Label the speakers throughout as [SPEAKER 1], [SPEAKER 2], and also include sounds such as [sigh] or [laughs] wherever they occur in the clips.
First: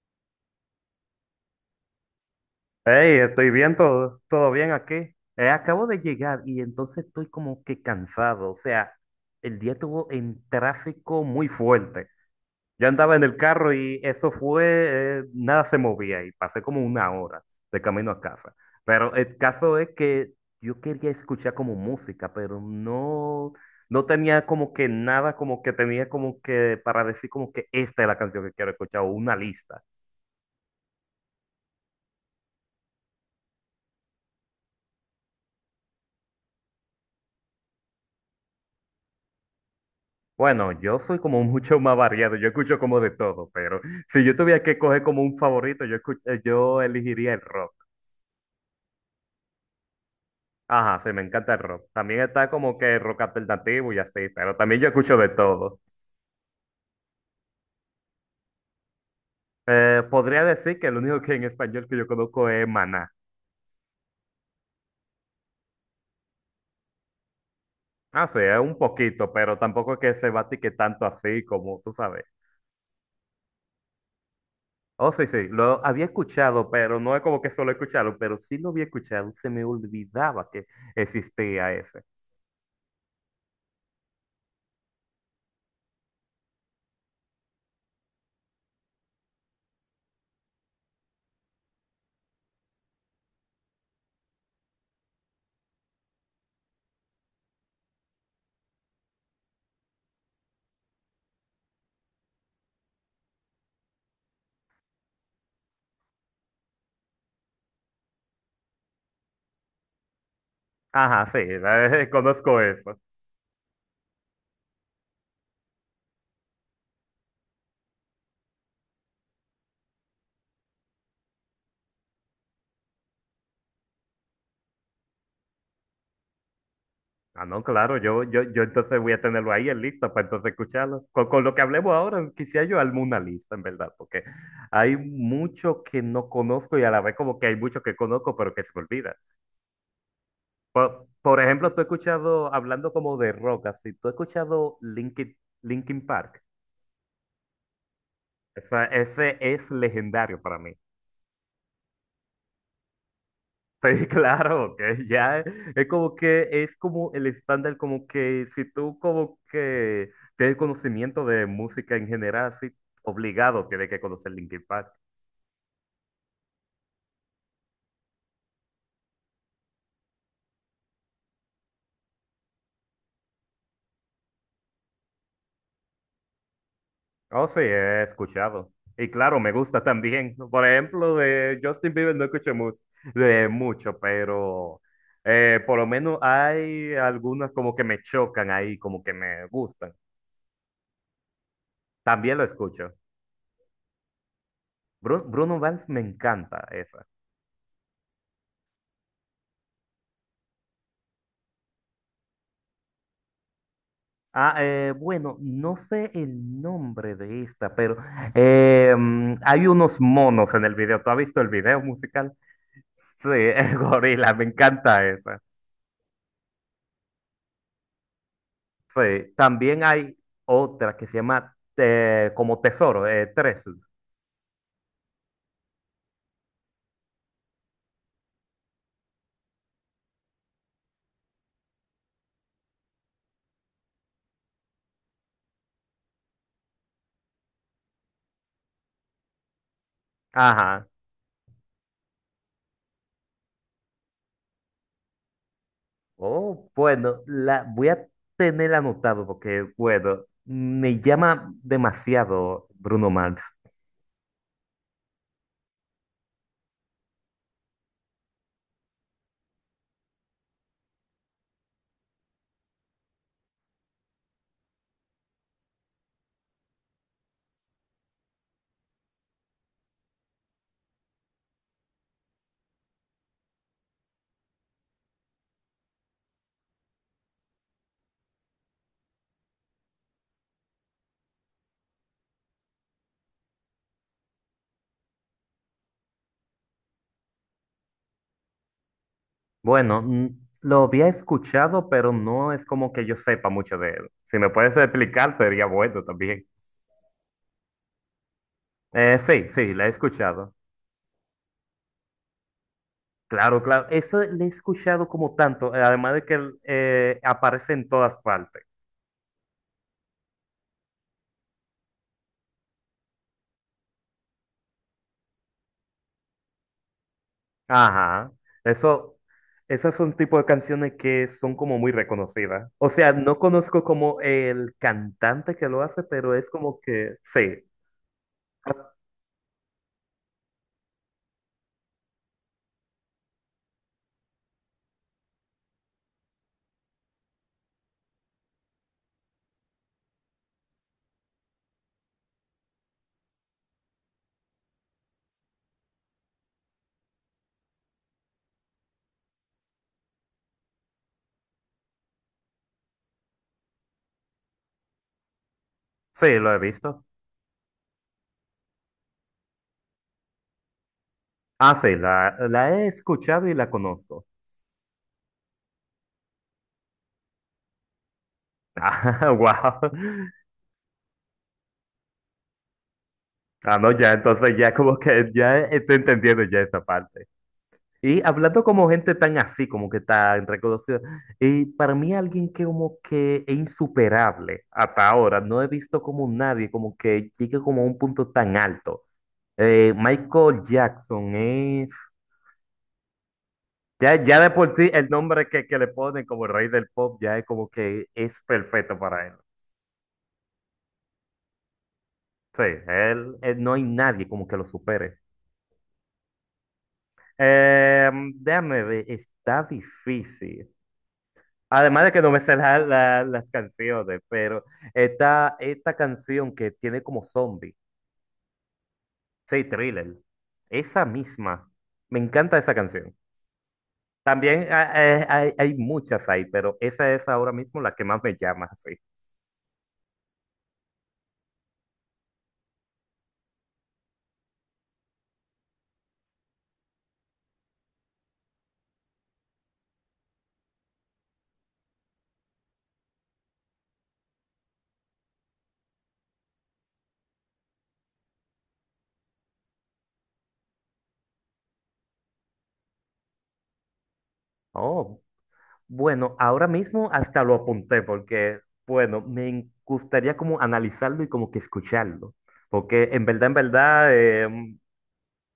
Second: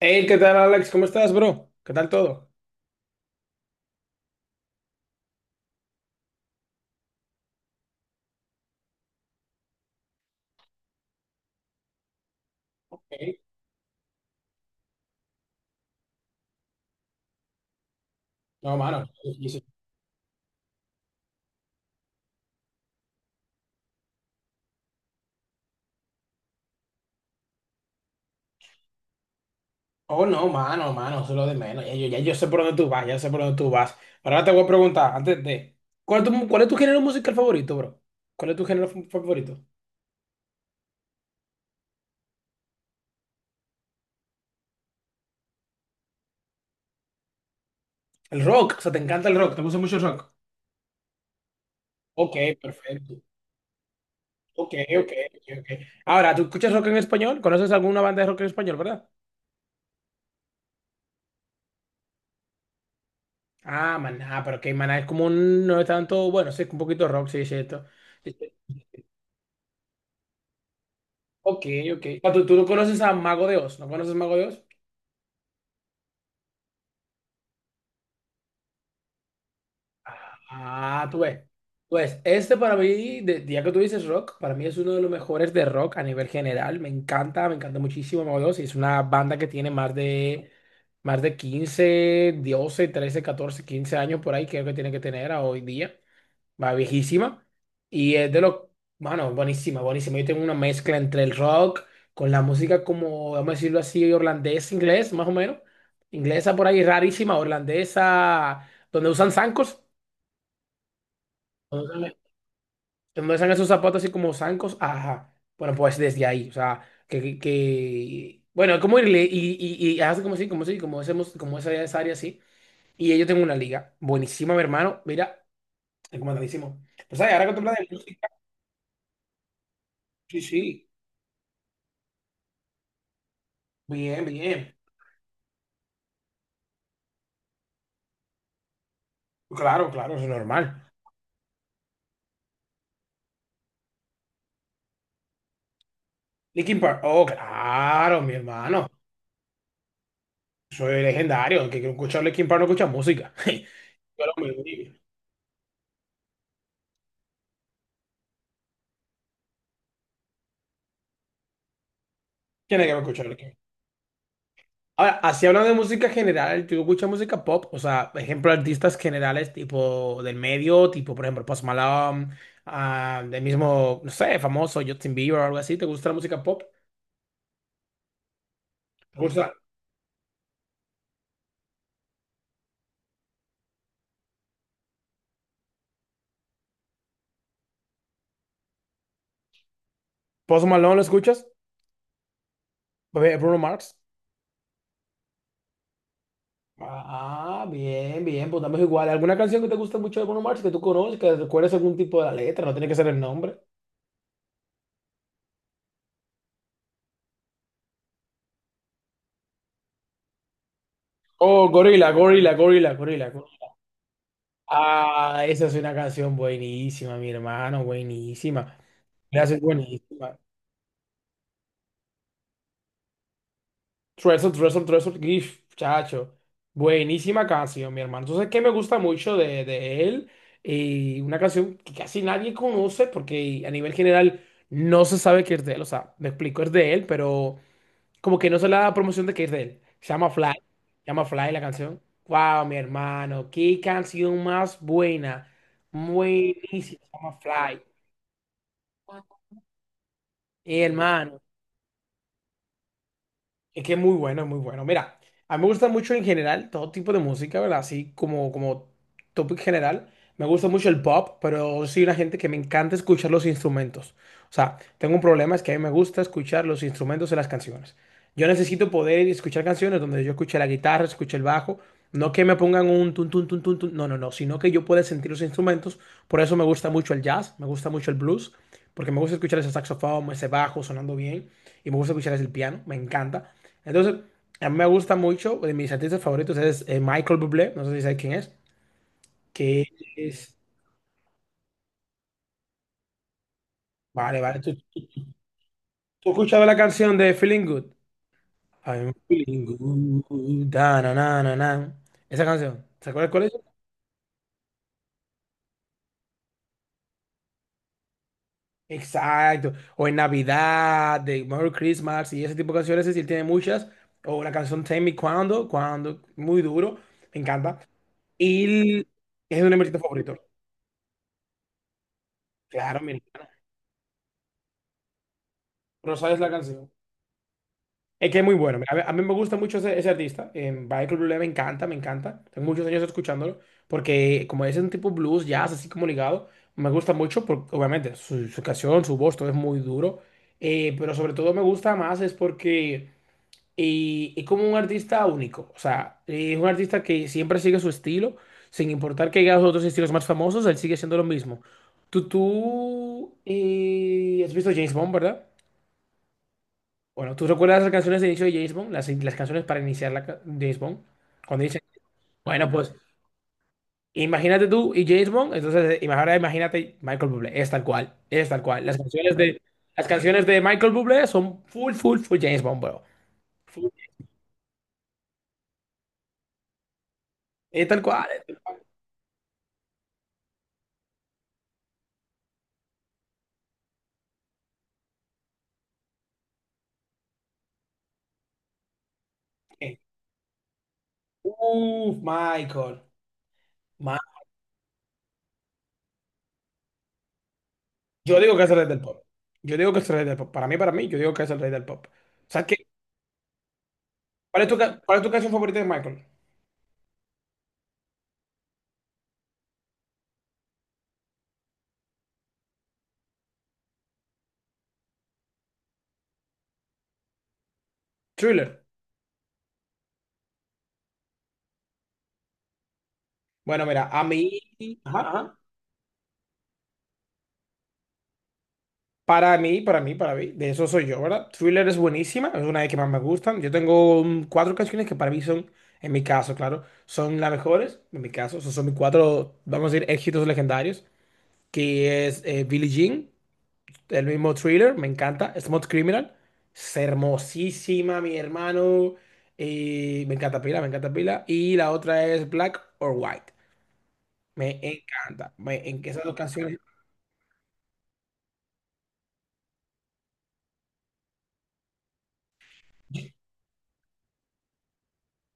[SPEAKER 1] Hey, ¿qué tal, Alex? ¿Cómo estás, bro? ¿Qué tal todo?
[SPEAKER 2] Hey, estoy bien, todo, todo bien aquí. Acabo de llegar y entonces estoy como que cansado. O sea, el día estuvo en tráfico muy fuerte. Yo
[SPEAKER 1] Ok.
[SPEAKER 2] andaba en el carro y eso fue, nada se movía y pasé como una hora de camino a casa.
[SPEAKER 1] No, mano,
[SPEAKER 2] Pero el caso es que yo quería escuchar como música, pero no, no tenía como que nada, como que tenía como que para decir como que esta es la canción que quiero escuchar o una lista.
[SPEAKER 1] oh, no, mano, mano, eso es lo de menos. Ya, yo sé por dónde tú vas, ya sé por dónde tú vas. Ahora te voy a preguntar, antes de... ¿Cuál es tu género musical favorito, bro? ¿Cuál es tu género favorito?
[SPEAKER 2] Bueno, yo soy como [laughs] mucho más variado, yo escucho como de todo, pero si yo tuviera que coger como un favorito, yo elegiría el rock.
[SPEAKER 1] El rock, o sea, te encanta el rock, te gusta mucho el rock.
[SPEAKER 2] Ajá, sí, me encanta el rock. También
[SPEAKER 1] Ok,
[SPEAKER 2] está como que el rock
[SPEAKER 1] perfecto.
[SPEAKER 2] alternativo y así, pero
[SPEAKER 1] Ok,
[SPEAKER 2] también yo
[SPEAKER 1] ok,
[SPEAKER 2] escucho de
[SPEAKER 1] ok, ok.
[SPEAKER 2] todo.
[SPEAKER 1] Ahora, ¿tú escuchas rock en español? ¿Conoces alguna banda de rock en español, verdad?
[SPEAKER 2] Podría decir que el único que en español que yo conozco es Maná.
[SPEAKER 1] Ah, maná, pero que maná es como un... no es tanto... Bueno, sí, un poquito rock, sí, es cierto.
[SPEAKER 2] Ah, sí, es un poquito, pero tampoco es que se batique tanto así
[SPEAKER 1] Ok,
[SPEAKER 2] como tú
[SPEAKER 1] ok.
[SPEAKER 2] sabes.
[SPEAKER 1] Ah, ¿Tú no conoces a Mago de Oz? ¿No conoces Mago de Oz?
[SPEAKER 2] Oh, sí, sí, lo había escuchado, pero no es como que solo escucharlo, pero sí lo había escuchado, se me olvidaba que
[SPEAKER 1] Ah, tú ves.
[SPEAKER 2] existía ese.
[SPEAKER 1] Pues este para mí, ya que tú dices rock, para mí es uno de los mejores de rock a nivel general. Me encanta muchísimo Mago de Oz. Y es una banda que tiene más de 15, 12, 13, 14, 15 años por ahí, creo que tiene que tener a hoy día. Va viejísima. Y es de lo, bueno, buenísima, buenísima. Yo tengo una mezcla entre el rock con la música como, vamos a decirlo así, holandés, inglés, más o menos. Inglesa por ahí, rarísima, holandesa, donde usan zancos,
[SPEAKER 2] Ajá, sí, [laughs]
[SPEAKER 1] donde usan,
[SPEAKER 2] conozco eso.
[SPEAKER 1] donde usan esos zapatos así como zancos. Ajá. Bueno, pues desde ahí, o sea, que bueno, como irle y hace como así, como así, como hacemos, como esa área así. Y yo tengo una liga, buenísima, mi hermano, mira, recomendadísimo. Pues ahí,
[SPEAKER 2] Ah,
[SPEAKER 1] ahora que tú
[SPEAKER 2] no,
[SPEAKER 1] hablas de
[SPEAKER 2] claro, yo,
[SPEAKER 1] música,
[SPEAKER 2] yo, yo entonces voy a tenerlo ahí en lista para
[SPEAKER 1] sí,
[SPEAKER 2] entonces
[SPEAKER 1] sí.
[SPEAKER 2] escucharlo. Con lo que hablemos ahora, quisiera yo armar una lista, en verdad,
[SPEAKER 1] Bien,
[SPEAKER 2] porque
[SPEAKER 1] bien.
[SPEAKER 2] hay mucho que no conozco y a la vez como que hay mucho que conozco, pero que se me olvida.
[SPEAKER 1] Claro, claro, eso es normal.
[SPEAKER 2] Por ejemplo, tú has escuchado, hablando como de rock, así, tú has escuchado Linkin Park.
[SPEAKER 1] Linkin Park. Oh, claro, mi
[SPEAKER 2] O sea,
[SPEAKER 1] hermano.
[SPEAKER 2] ese es legendario para mí.
[SPEAKER 1] Soy legendario. El que quiere escuchar Linkin Park no escucha música. [laughs]
[SPEAKER 2] Sí, [laughs]
[SPEAKER 1] Yo lo
[SPEAKER 2] claro,
[SPEAKER 1] mismo.
[SPEAKER 2] que ya es como que es como el estándar, como que si tú como que tienes conocimiento de música en general, sí,
[SPEAKER 1] Tiene que escuchar Linkin Park.
[SPEAKER 2] obligado tienes que conocer Linkin Park.
[SPEAKER 1] Ahora, así hablando de música general, ¿tú escuchas música pop? O sea, ejemplo, artistas generales tipo del medio, tipo, por ejemplo, Post Malone, ah, del mismo, no sé, famoso Justin Bieber o algo así. ¿Te gusta la música pop?
[SPEAKER 2] Oh, sí, he escuchado. Y
[SPEAKER 1] ¿Te
[SPEAKER 2] claro,
[SPEAKER 1] gusta?
[SPEAKER 2] me gusta también. Por ejemplo, de Justin Bieber no escucho de mucho, pero por lo menos hay algunas como que me chocan ahí, como que me gustan.
[SPEAKER 1] ¿Post Malone lo escuchas?
[SPEAKER 2] También lo escucho.
[SPEAKER 1] Bruno Mars.
[SPEAKER 2] Bruno Mars me encanta.
[SPEAKER 1] Ah, bien, bien, pues estamos igual. ¿Alguna canción que te guste mucho de Bruno Mars que tú conoces, que recuerdes algún tipo de la letra? No tiene que ser el nombre.
[SPEAKER 2] Ah, bueno, no sé el nombre de esta, pero hay unos monos en el video. ¿Tú has visto el
[SPEAKER 1] Oh,
[SPEAKER 2] video
[SPEAKER 1] Gorila,
[SPEAKER 2] musical?
[SPEAKER 1] Gorila, Gorila,
[SPEAKER 2] Sí,
[SPEAKER 1] Gorila.
[SPEAKER 2] [laughs] el gorila, me encanta esa.
[SPEAKER 1] Ah, esa es una canción buenísima, mi hermano, buenísima.
[SPEAKER 2] Sí,
[SPEAKER 1] Gracias,
[SPEAKER 2] también hay
[SPEAKER 1] buenísima.
[SPEAKER 2] otra que se llama como Tesoro, Treasure.
[SPEAKER 1] Treasure, Treasure, Treasure, GIF, chacho. Buenísima canción, mi hermano. Entonces, ¿qué me gusta mucho de él? Y una canción que casi nadie conoce porque a nivel general no se sabe que es de él. O sea, me explico, es de él, pero... como que no se le da promoción de que es de él. Se llama Fly. Se
[SPEAKER 2] Ajá.
[SPEAKER 1] llama Fly la canción. Wow, mi hermano. Qué canción más buena.
[SPEAKER 2] Oh,
[SPEAKER 1] Buenísima. Se
[SPEAKER 2] bueno,
[SPEAKER 1] llama
[SPEAKER 2] la
[SPEAKER 1] Fly.
[SPEAKER 2] voy a tener anotado porque, bueno,
[SPEAKER 1] Mi
[SPEAKER 2] me
[SPEAKER 1] hermano.
[SPEAKER 2] llama demasiado Bruno Mars.
[SPEAKER 1] Es que es muy bueno, es muy bueno. Mira, a mí me gusta mucho en general todo tipo de música, ¿verdad? Así como, como topic general. Me gusta mucho el pop, pero soy una gente que me encanta escuchar los instrumentos. O sea, tengo un problema, es que a mí me gusta escuchar los instrumentos en las canciones. Yo necesito poder escuchar canciones donde yo escuche la guitarra, escuche el bajo. No que me pongan un tun, tun, tun, tun, tun. No, no, no. Sino que yo pueda sentir los instrumentos. Por eso me gusta mucho el jazz, me gusta mucho el blues, porque me gusta escuchar ese saxofón, ese bajo sonando bien. Y me gusta escuchar ese piano, me encanta. Entonces, a mí me gusta mucho, de mis artistas favoritos es Michael Bublé, no sé si sabes quién es, que
[SPEAKER 2] Bueno,
[SPEAKER 1] es...
[SPEAKER 2] lo había escuchado, pero no es como que yo sepa mucho de él. Si
[SPEAKER 1] Vale,
[SPEAKER 2] me
[SPEAKER 1] vale, ¿tú,
[SPEAKER 2] puedes explicar, sería bueno
[SPEAKER 1] tú has
[SPEAKER 2] también.
[SPEAKER 1] escuchado la canción de Feeling Good? I'm
[SPEAKER 2] Sí,
[SPEAKER 1] feeling
[SPEAKER 2] sí, la he escuchado.
[SPEAKER 1] good, da, na, na, na, na. Esa canción, ¿se acuerdas cuál es?
[SPEAKER 2] Claro, claro. Eso le he escuchado como tanto, además de que él, aparece en todas partes.
[SPEAKER 1] Exacto, o en Navidad, de Merry Christmas y ese tipo de canciones, es decir, tiene muchas, o la canción Tell Me Cuando, Cuando, muy duro, me encanta,
[SPEAKER 2] Ajá.
[SPEAKER 1] y el-
[SPEAKER 2] Eso,
[SPEAKER 1] es de mi
[SPEAKER 2] esas
[SPEAKER 1] artista
[SPEAKER 2] son
[SPEAKER 1] favorito,
[SPEAKER 2] tipo de canciones que son como muy reconocidas. O
[SPEAKER 1] claro, mi
[SPEAKER 2] sea, no
[SPEAKER 1] hermano,
[SPEAKER 2] conozco como el cantante que lo hace,
[SPEAKER 1] Rosario
[SPEAKER 2] pero
[SPEAKER 1] es la
[SPEAKER 2] es como
[SPEAKER 1] canción.
[SPEAKER 2] que sí.
[SPEAKER 1] Es que es muy bueno. A
[SPEAKER 2] Ah,
[SPEAKER 1] mí, a mí me gusta mucho ese artista. Michael Bublé me encanta, me encanta. Tengo muchos años escuchándolo. Porque como es un tipo blues, jazz, así como ligado, me gusta mucho. Porque, obviamente, su canción, su voz, todo es muy duro. Pero sobre todo me gusta más es porque es como un artista único. O sea, es un artista que siempre sigue su estilo. Sin importar que haya los otros estilos más famosos, él sigue siendo lo mismo. Tú has visto James Bond, ¿verdad?
[SPEAKER 2] sí, lo he visto.
[SPEAKER 1] Bueno, ¿tú recuerdas las canciones de inicio de James Bond? Las canciones para iniciar la James Bond. Cuando
[SPEAKER 2] Ah,
[SPEAKER 1] dicen,
[SPEAKER 2] sí, la,
[SPEAKER 1] bueno,
[SPEAKER 2] la he
[SPEAKER 1] pues
[SPEAKER 2] escuchado y la conozco.
[SPEAKER 1] imagínate tú y James Bond, entonces ahora imagínate Michael Bublé, es tal cual, es tal cual.
[SPEAKER 2] Ah, [laughs] wow.
[SPEAKER 1] Las canciones de Michael Bublé son full, full, full James Bond, bro.
[SPEAKER 2] Ah,
[SPEAKER 1] Full,
[SPEAKER 2] no, ya, entonces ya como que ya estoy entendiendo ya esta parte.
[SPEAKER 1] es tal
[SPEAKER 2] Y
[SPEAKER 1] cual.
[SPEAKER 2] hablando como gente tan así, como que tan reconocida, y para mí alguien que como que es insuperable hasta ahora, no he visto como nadie como que llegue como a un punto tan alto. Eh,
[SPEAKER 1] Eh.
[SPEAKER 2] Michael Jackson es,
[SPEAKER 1] Uf, Michael. Ma-
[SPEAKER 2] ya, ya de por sí el nombre que le ponen como el rey del pop ya es como que
[SPEAKER 1] Yo
[SPEAKER 2] es
[SPEAKER 1] digo que es el rey
[SPEAKER 2] perfecto
[SPEAKER 1] del pop.
[SPEAKER 2] para él.
[SPEAKER 1] Yo digo que es el rey del pop. Para mí, yo digo que es el rey del pop.
[SPEAKER 2] Sí,
[SPEAKER 1] ¿Sabes qué?
[SPEAKER 2] él no hay nadie como que
[SPEAKER 1] ¿Cuál
[SPEAKER 2] lo
[SPEAKER 1] es cuál
[SPEAKER 2] supere.
[SPEAKER 1] es tu canción favorita de Michael?
[SPEAKER 2] Déjame ver, está difícil. Además de que no me sé las canciones, pero está esta canción que tiene como zombie,
[SPEAKER 1] Thriller.
[SPEAKER 2] sí, Thriller, esa misma. Me encanta esa canción.
[SPEAKER 1] Bueno, mira, a mí...
[SPEAKER 2] También
[SPEAKER 1] Ajá,
[SPEAKER 2] hay,
[SPEAKER 1] ajá.
[SPEAKER 2] hay muchas ahí, pero esa es ahora mismo la que más me llama, sí.
[SPEAKER 1] Para mí, para mí, para mí, de eso soy yo, ¿verdad? Thriller es buenísima, es una de las que más me gustan. Yo tengo 4 canciones que para mí son, en mi caso, claro, son las mejores, en mi caso, esos son mis 4, vamos a decir, éxitos legendarios, que es Billie Jean, el mismo Thriller, me encanta, Smooth Criminal, es hermosísima, mi hermano, y me encanta pila, y la otra es Black or White, me
[SPEAKER 2] Oh,
[SPEAKER 1] encanta, me, en esas dos
[SPEAKER 2] bueno, ahora
[SPEAKER 1] canciones,
[SPEAKER 2] mismo hasta lo apunté porque, bueno, gustaría como analizarlo y como que escucharlo, porque en verdad, en verdad,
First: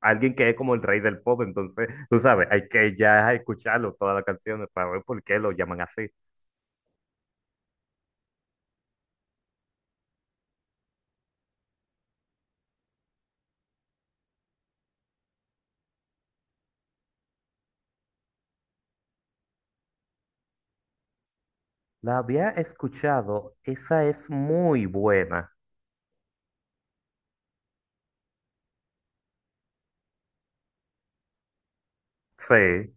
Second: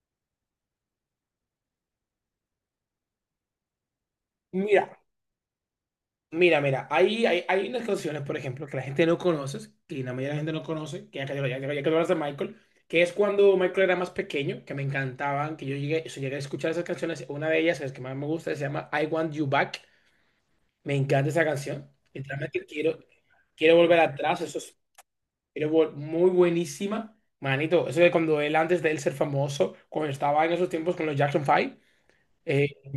[SPEAKER 2] alguien que es como el rey del pop, entonces, tú sabes, hay que ya escucharlo, todas las canciones, para
[SPEAKER 1] mira.
[SPEAKER 2] ver por qué lo llaman así.
[SPEAKER 1] Mira, mira, hay unas canciones, por ejemplo, que la gente no conoce, que la mayoría de la gente no conoce, que ya que hablas de Michael, que es cuando Michael era más pequeño, que me encantaban, que yo llegué a escuchar esas canciones. Una de ellas, que es que más me gusta, se llama I Want You Back. Me encanta esa canción.
[SPEAKER 2] La había
[SPEAKER 1] Literalmente
[SPEAKER 2] escuchado,
[SPEAKER 1] quiero volver
[SPEAKER 2] esa es
[SPEAKER 1] atrás, eso es
[SPEAKER 2] muy buena.
[SPEAKER 1] muy buenísima. Manito, eso de cuando él, antes de él ser famoso, cuando estaba en esos tiempos con los Jackson 5 eh,
[SPEAKER 2] Sí,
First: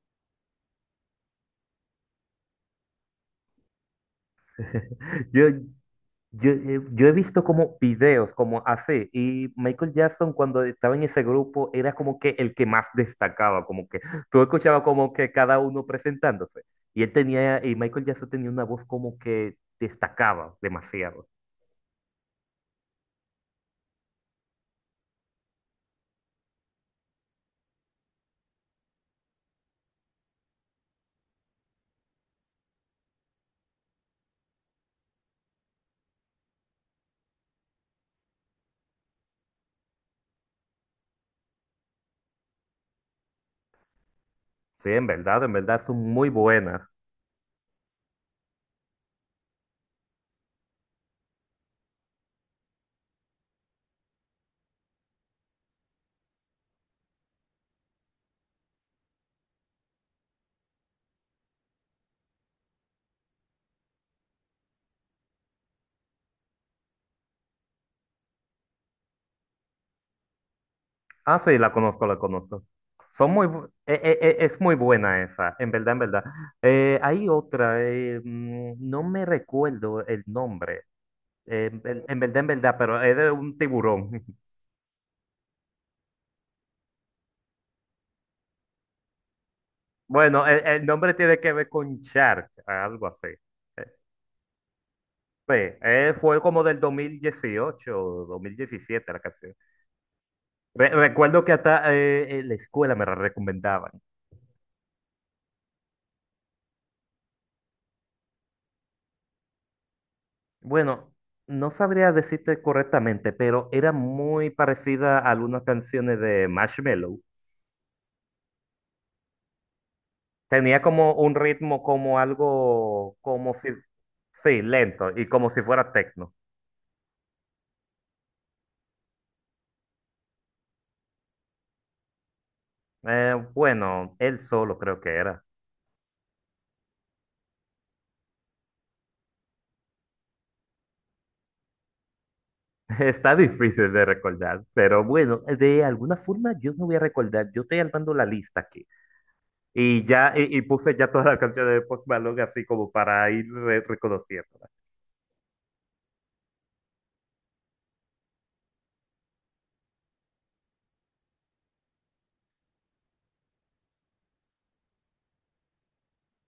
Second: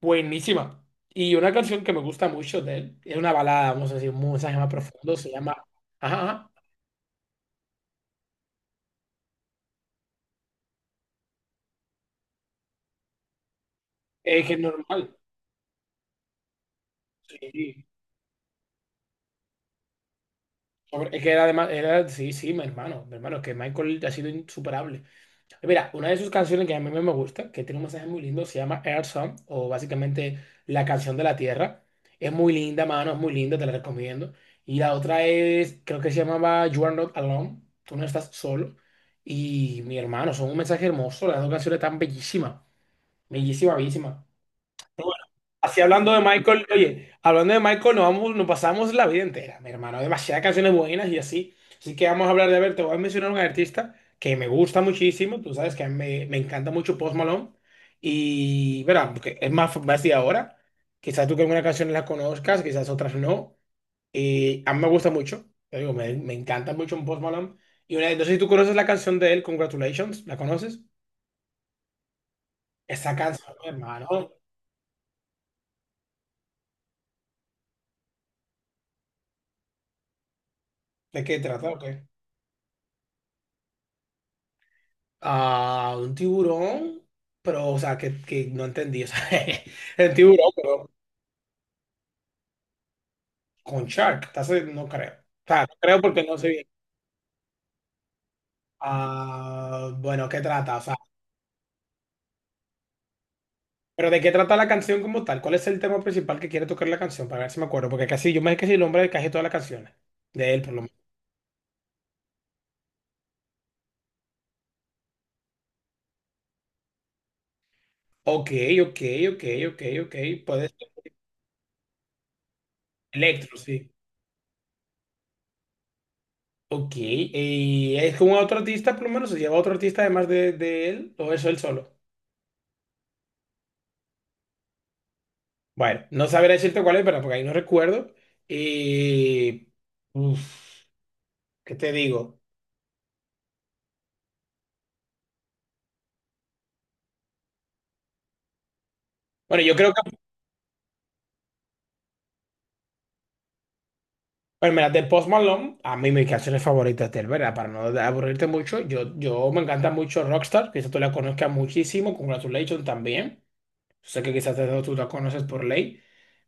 [SPEAKER 1] buenísima. Y una canción que me gusta mucho de él, es una balada, vamos a decir, un mensaje más profundo, se
[SPEAKER 2] yo,
[SPEAKER 1] llama... Ajá, ajá.
[SPEAKER 2] yo he visto como videos como así, y Michael Jackson cuando estaba en ese grupo era como que el que más destacaba, como que tú
[SPEAKER 1] Es que es
[SPEAKER 2] escuchabas como
[SPEAKER 1] normal.
[SPEAKER 2] que cada uno presentándose, y
[SPEAKER 1] Sí.
[SPEAKER 2] Michael Jackson tenía una voz como que destacaba
[SPEAKER 1] Sobre- Es
[SPEAKER 2] demasiado.
[SPEAKER 1] que era además, era, sí, sí, mi hermano, es que Michael ha sido insuperable. Mira, una de sus canciones que a mí me gusta, que tiene un mensaje muy lindo, se llama Earth Song, o básicamente la canción de la tierra. Es muy linda, mano, es muy linda, te la recomiendo. Y la otra es, creo que se llamaba You Are Not Alone, tú no estás solo. Y mi hermano, son un mensaje hermoso, las dos canciones están bellísimas, bellísima, bellísima.
[SPEAKER 2] Sí, en
[SPEAKER 1] Así
[SPEAKER 2] verdad son
[SPEAKER 1] hablando de
[SPEAKER 2] muy
[SPEAKER 1] Michael,
[SPEAKER 2] buenas.
[SPEAKER 1] oye, hablando de Michael, nos vamos, nos pasamos la vida entera, mi hermano, demasiadas canciones buenas y así. Así que vamos a hablar de, a ver, te voy a mencionar un artista que me gusta muchísimo, tú sabes que a mí me encanta mucho Post Malone. Y, verá, porque es más de ahora. Quizás tú que alguna canción la conozcas, quizás otras no. Y a mí me gusta mucho, te digo, me encanta mucho Post Malone. Y una, entonces, sé si tú conoces la canción de él, Congratulations, ¿la conoces?
[SPEAKER 2] Ah, sí, la conozco, la conozco.
[SPEAKER 1] Esa
[SPEAKER 2] Son muy,
[SPEAKER 1] canción, mi hermano,
[SPEAKER 2] es muy buena esa, en verdad, en verdad. Hay otra, no me recuerdo el nombre,
[SPEAKER 1] ¿de qué trata o qué?
[SPEAKER 2] en verdad, pero es de un tiburón. [laughs]
[SPEAKER 1] Ah, un tiburón, pero, o sea, que no entendí, o sea, [laughs] el
[SPEAKER 2] Bueno,
[SPEAKER 1] tiburón,
[SPEAKER 2] el
[SPEAKER 1] pero
[SPEAKER 2] nombre tiene que ver con Shark, algo así. Eh,
[SPEAKER 1] con shark, entonces no creo. O
[SPEAKER 2] Sí
[SPEAKER 1] sea, no creo porque no
[SPEAKER 2] fue
[SPEAKER 1] sé
[SPEAKER 2] como
[SPEAKER 1] bien.
[SPEAKER 2] del 2018 o diecisiete la canción.
[SPEAKER 1] Ah, bueno, ¿qué trata? O sea,
[SPEAKER 2] Recuerdo que hasta en la escuela me la recomendaban.
[SPEAKER 1] pero ¿de qué trata la canción como tal? ¿Cuál es el tema principal que quiere tocar la canción? Para ver si me acuerdo, porque casi, yo me sé casi el nombre de casi todas las canciones, de él por lo menos.
[SPEAKER 2] Bueno, no sabría decirte correctamente, pero era muy parecida a algunas canciones de Marshmello.
[SPEAKER 1] Ok, ok, ok, ok, ok, puede
[SPEAKER 2] Tenía
[SPEAKER 1] ser.
[SPEAKER 2] como un ritmo como algo, como
[SPEAKER 1] Electro,
[SPEAKER 2] si,
[SPEAKER 1] sí.
[SPEAKER 2] sí, lento y como si fuera techno.
[SPEAKER 1] Ok, ¿y es con otro artista por lo menos? ¿Se lleva otro artista además de él o eso él solo?
[SPEAKER 2] Bueno, él solo creo que era.
[SPEAKER 1] Bueno, no sabré decirte cuál es, pero porque ahí no recuerdo. Y. Uf, ¿qué te digo?
[SPEAKER 2] [laughs] Está difícil de recordar, pero bueno, de alguna forma yo no voy a recordar. Yo estoy armando la lista aquí
[SPEAKER 1] Bueno, yo creo
[SPEAKER 2] y
[SPEAKER 1] que.
[SPEAKER 2] ya y puse ya todas las canciones de Post Malone así como para ir reconociendo.
[SPEAKER 1] Bueno, mira, de Post Malone, a mí mis canciones favoritas de él, ¿verdad? Para no aburrirte mucho, yo me encanta mucho Rockstar, quizás tú la conozcas muchísimo, Congratulations también. Yo sé que quizás tú la conoces por ley,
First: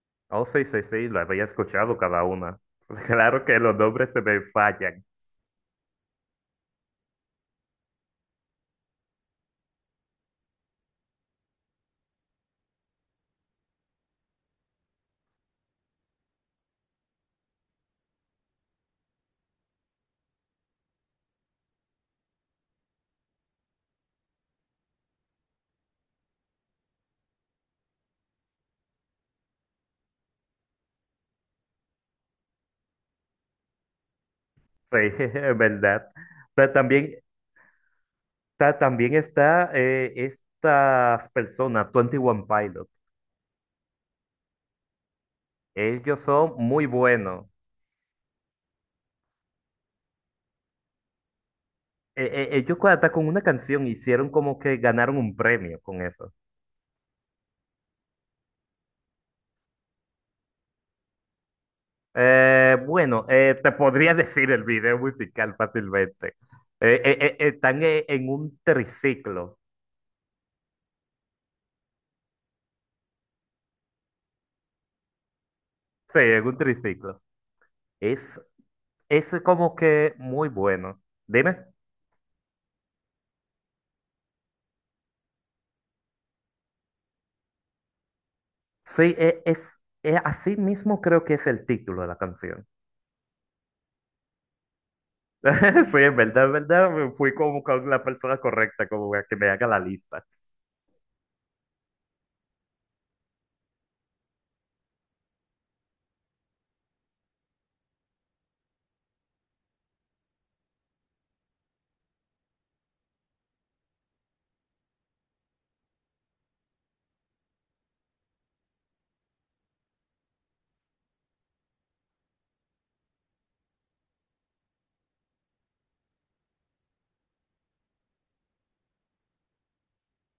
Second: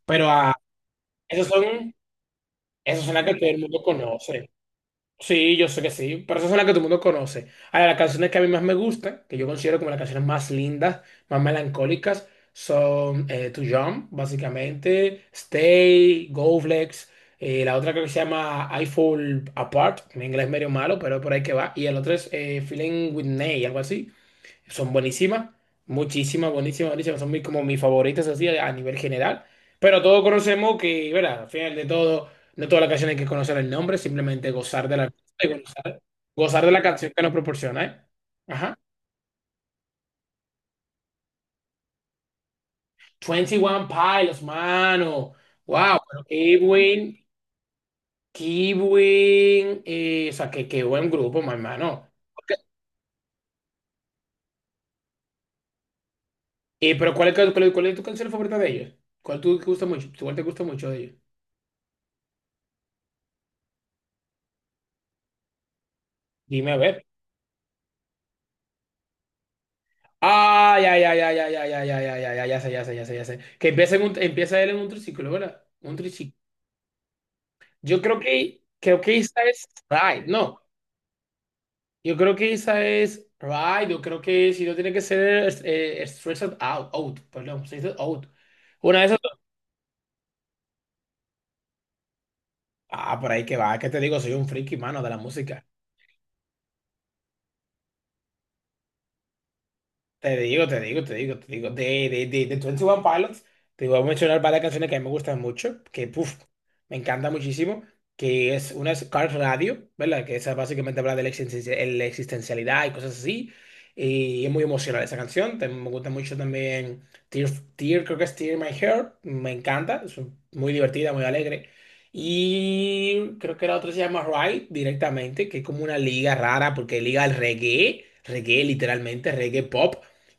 [SPEAKER 1] pero
[SPEAKER 2] Oh,
[SPEAKER 1] ah,
[SPEAKER 2] sí, sí, sí, lo había
[SPEAKER 1] esas son,
[SPEAKER 2] escuchado cada una.
[SPEAKER 1] esas
[SPEAKER 2] [laughs]
[SPEAKER 1] son las que
[SPEAKER 2] Claro
[SPEAKER 1] todo
[SPEAKER 2] que
[SPEAKER 1] el
[SPEAKER 2] los
[SPEAKER 1] mundo
[SPEAKER 2] nombres se me
[SPEAKER 1] conoce.
[SPEAKER 2] fallan.
[SPEAKER 1] Sí, yo sé que sí, pero esas son las que todo el mundo conoce. Ahora, las canciones que a mí más me gustan, que yo considero como las canciones más lindas, más melancólicas, son To Jump, básicamente, Stay, Go Flex, la otra creo que se llama I Fall Apart, mi inglés medio malo, pero por ahí que va, y el otro es Feeling With Ney, algo así son buenísimas, muchísimas, buenísimas, buenísimas, son muy, como mis favoritas así a nivel general, pero todos conocemos que, ¿verdad? Al final de todo, no todas las canciones hay que conocer el nombre, simplemente gozar de
[SPEAKER 2] Sí,
[SPEAKER 1] la
[SPEAKER 2] [laughs]
[SPEAKER 1] y
[SPEAKER 2] es
[SPEAKER 1] gozar,
[SPEAKER 2] verdad.
[SPEAKER 1] gozar de
[SPEAKER 2] Pero
[SPEAKER 1] la canción
[SPEAKER 2] también,
[SPEAKER 1] que nos proporciona, ¿eh? Ajá.
[SPEAKER 2] también está estas personas, 21 Pilot.
[SPEAKER 1] 21 Pilots, mano. Wow,
[SPEAKER 2] Ellos
[SPEAKER 1] pero
[SPEAKER 2] son muy buenos.
[SPEAKER 1] qué buen, o sea, qué buen grupo, mi hermano.
[SPEAKER 2] Eh, eh,
[SPEAKER 1] Ok.
[SPEAKER 2] ellos hasta con una canción hicieron como que ganaron un premio con eso.
[SPEAKER 1] Pero cuál es tu canción favorita de ellos? ¿Cuál tú te gusta mucho? ¿Cuál te gusta mucho de ellos?
[SPEAKER 2] Bueno, te podría [laughs] decir el video musical fácilmente.
[SPEAKER 1] Dime a
[SPEAKER 2] Eh,
[SPEAKER 1] ver.
[SPEAKER 2] eh, eh, están en un triciclo.
[SPEAKER 1] Ay, ay, ay, ay, ay, ay, ay, ay, ay, ay, ay, ya sé, ya sé, ya sé, ya sé. Que empieza, empieza él en un triciclo, ¿verdad? Un
[SPEAKER 2] Sí,
[SPEAKER 1] triciclo.
[SPEAKER 2] en un triciclo. Es
[SPEAKER 1] Creo que
[SPEAKER 2] Es
[SPEAKER 1] esa es
[SPEAKER 2] como que
[SPEAKER 1] Ride,
[SPEAKER 2] muy
[SPEAKER 1] no.
[SPEAKER 2] bueno. Dime.
[SPEAKER 1] Yo creo que esa es Ride, yo creo que si no tiene que ser Stressed Out, Stressed Out. Una de
[SPEAKER 2] Sí,
[SPEAKER 1] esas.
[SPEAKER 2] así mismo creo que es el título de la canción.
[SPEAKER 1] Ah, por ahí que va, que te digo, soy un friki, mano, de la música.
[SPEAKER 2] [laughs] Sí, en verdad, me fui como con la persona correcta, como para que me haga la lista.
[SPEAKER 1] Te digo, te digo, te digo, te digo. De Twenty One Pilots, te voy a mencionar varias canciones que a mí me gustan mucho, que puf, me encanta muchísimo, que es una es Car Radio, ¿verdad? Que esa básicamente habla de la existencialidad y cosas así. Y es muy emocional esa canción. También me gusta mucho también Tear, Tear, creo que es Tear in My Heart. Me encanta, es muy divertida, muy alegre. Y creo que la otra se llama Ride directamente, que es como una liga rara, porque liga al reggae, reggae literalmente, reggae pop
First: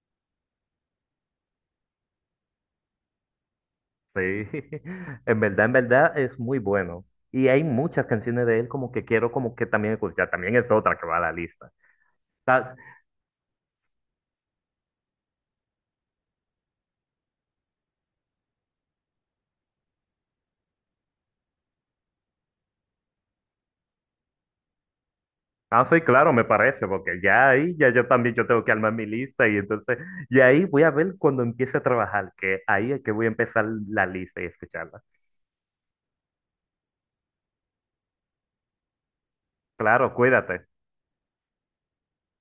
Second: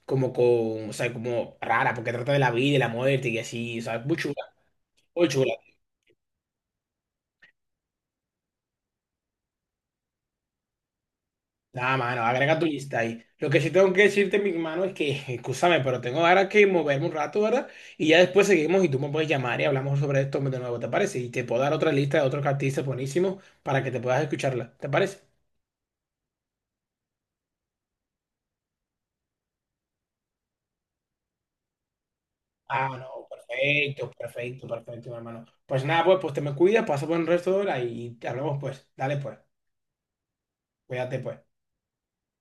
[SPEAKER 1] como con, o sea, como rara, porque trata de la vida y la muerte y así, o sea, muy chula,
[SPEAKER 2] Sí, [laughs]
[SPEAKER 1] muy chula.
[SPEAKER 2] en verdad es muy bueno. Y hay muchas canciones de él como que quiero como que también escuchar. También es otra que va a la lista.
[SPEAKER 1] Nada, mano, agrega tu
[SPEAKER 2] Ta-
[SPEAKER 1] lista ahí. Lo que sí tengo que decirte, mi hermano, es que, [laughs] escúchame, pero tengo ahora que moverme un rato, ¿verdad? Y ya después seguimos y tú me puedes llamar y hablamos sobre esto de nuevo, ¿te parece? Y te puedo dar otra lista de otros artistas buenísimos para que te puedas escucharla, ¿te parece?
[SPEAKER 2] Ah, sí, claro, me parece, porque ya ahí, ya yo también yo tengo que armar mi lista y entonces, y ahí voy a ver cuando empiece a trabajar, que
[SPEAKER 1] Ah,
[SPEAKER 2] ahí es que
[SPEAKER 1] no,
[SPEAKER 2] voy a empezar la
[SPEAKER 1] perfecto,
[SPEAKER 2] lista y
[SPEAKER 1] perfecto,
[SPEAKER 2] escucharla.
[SPEAKER 1] perfecto, mi hermano. Pues nada, pues, pues te me cuidas, pasa buen resto de hora y te hablamos pues. Dale pues,
[SPEAKER 2] Claro, cuídate.
[SPEAKER 1] cuídate pues.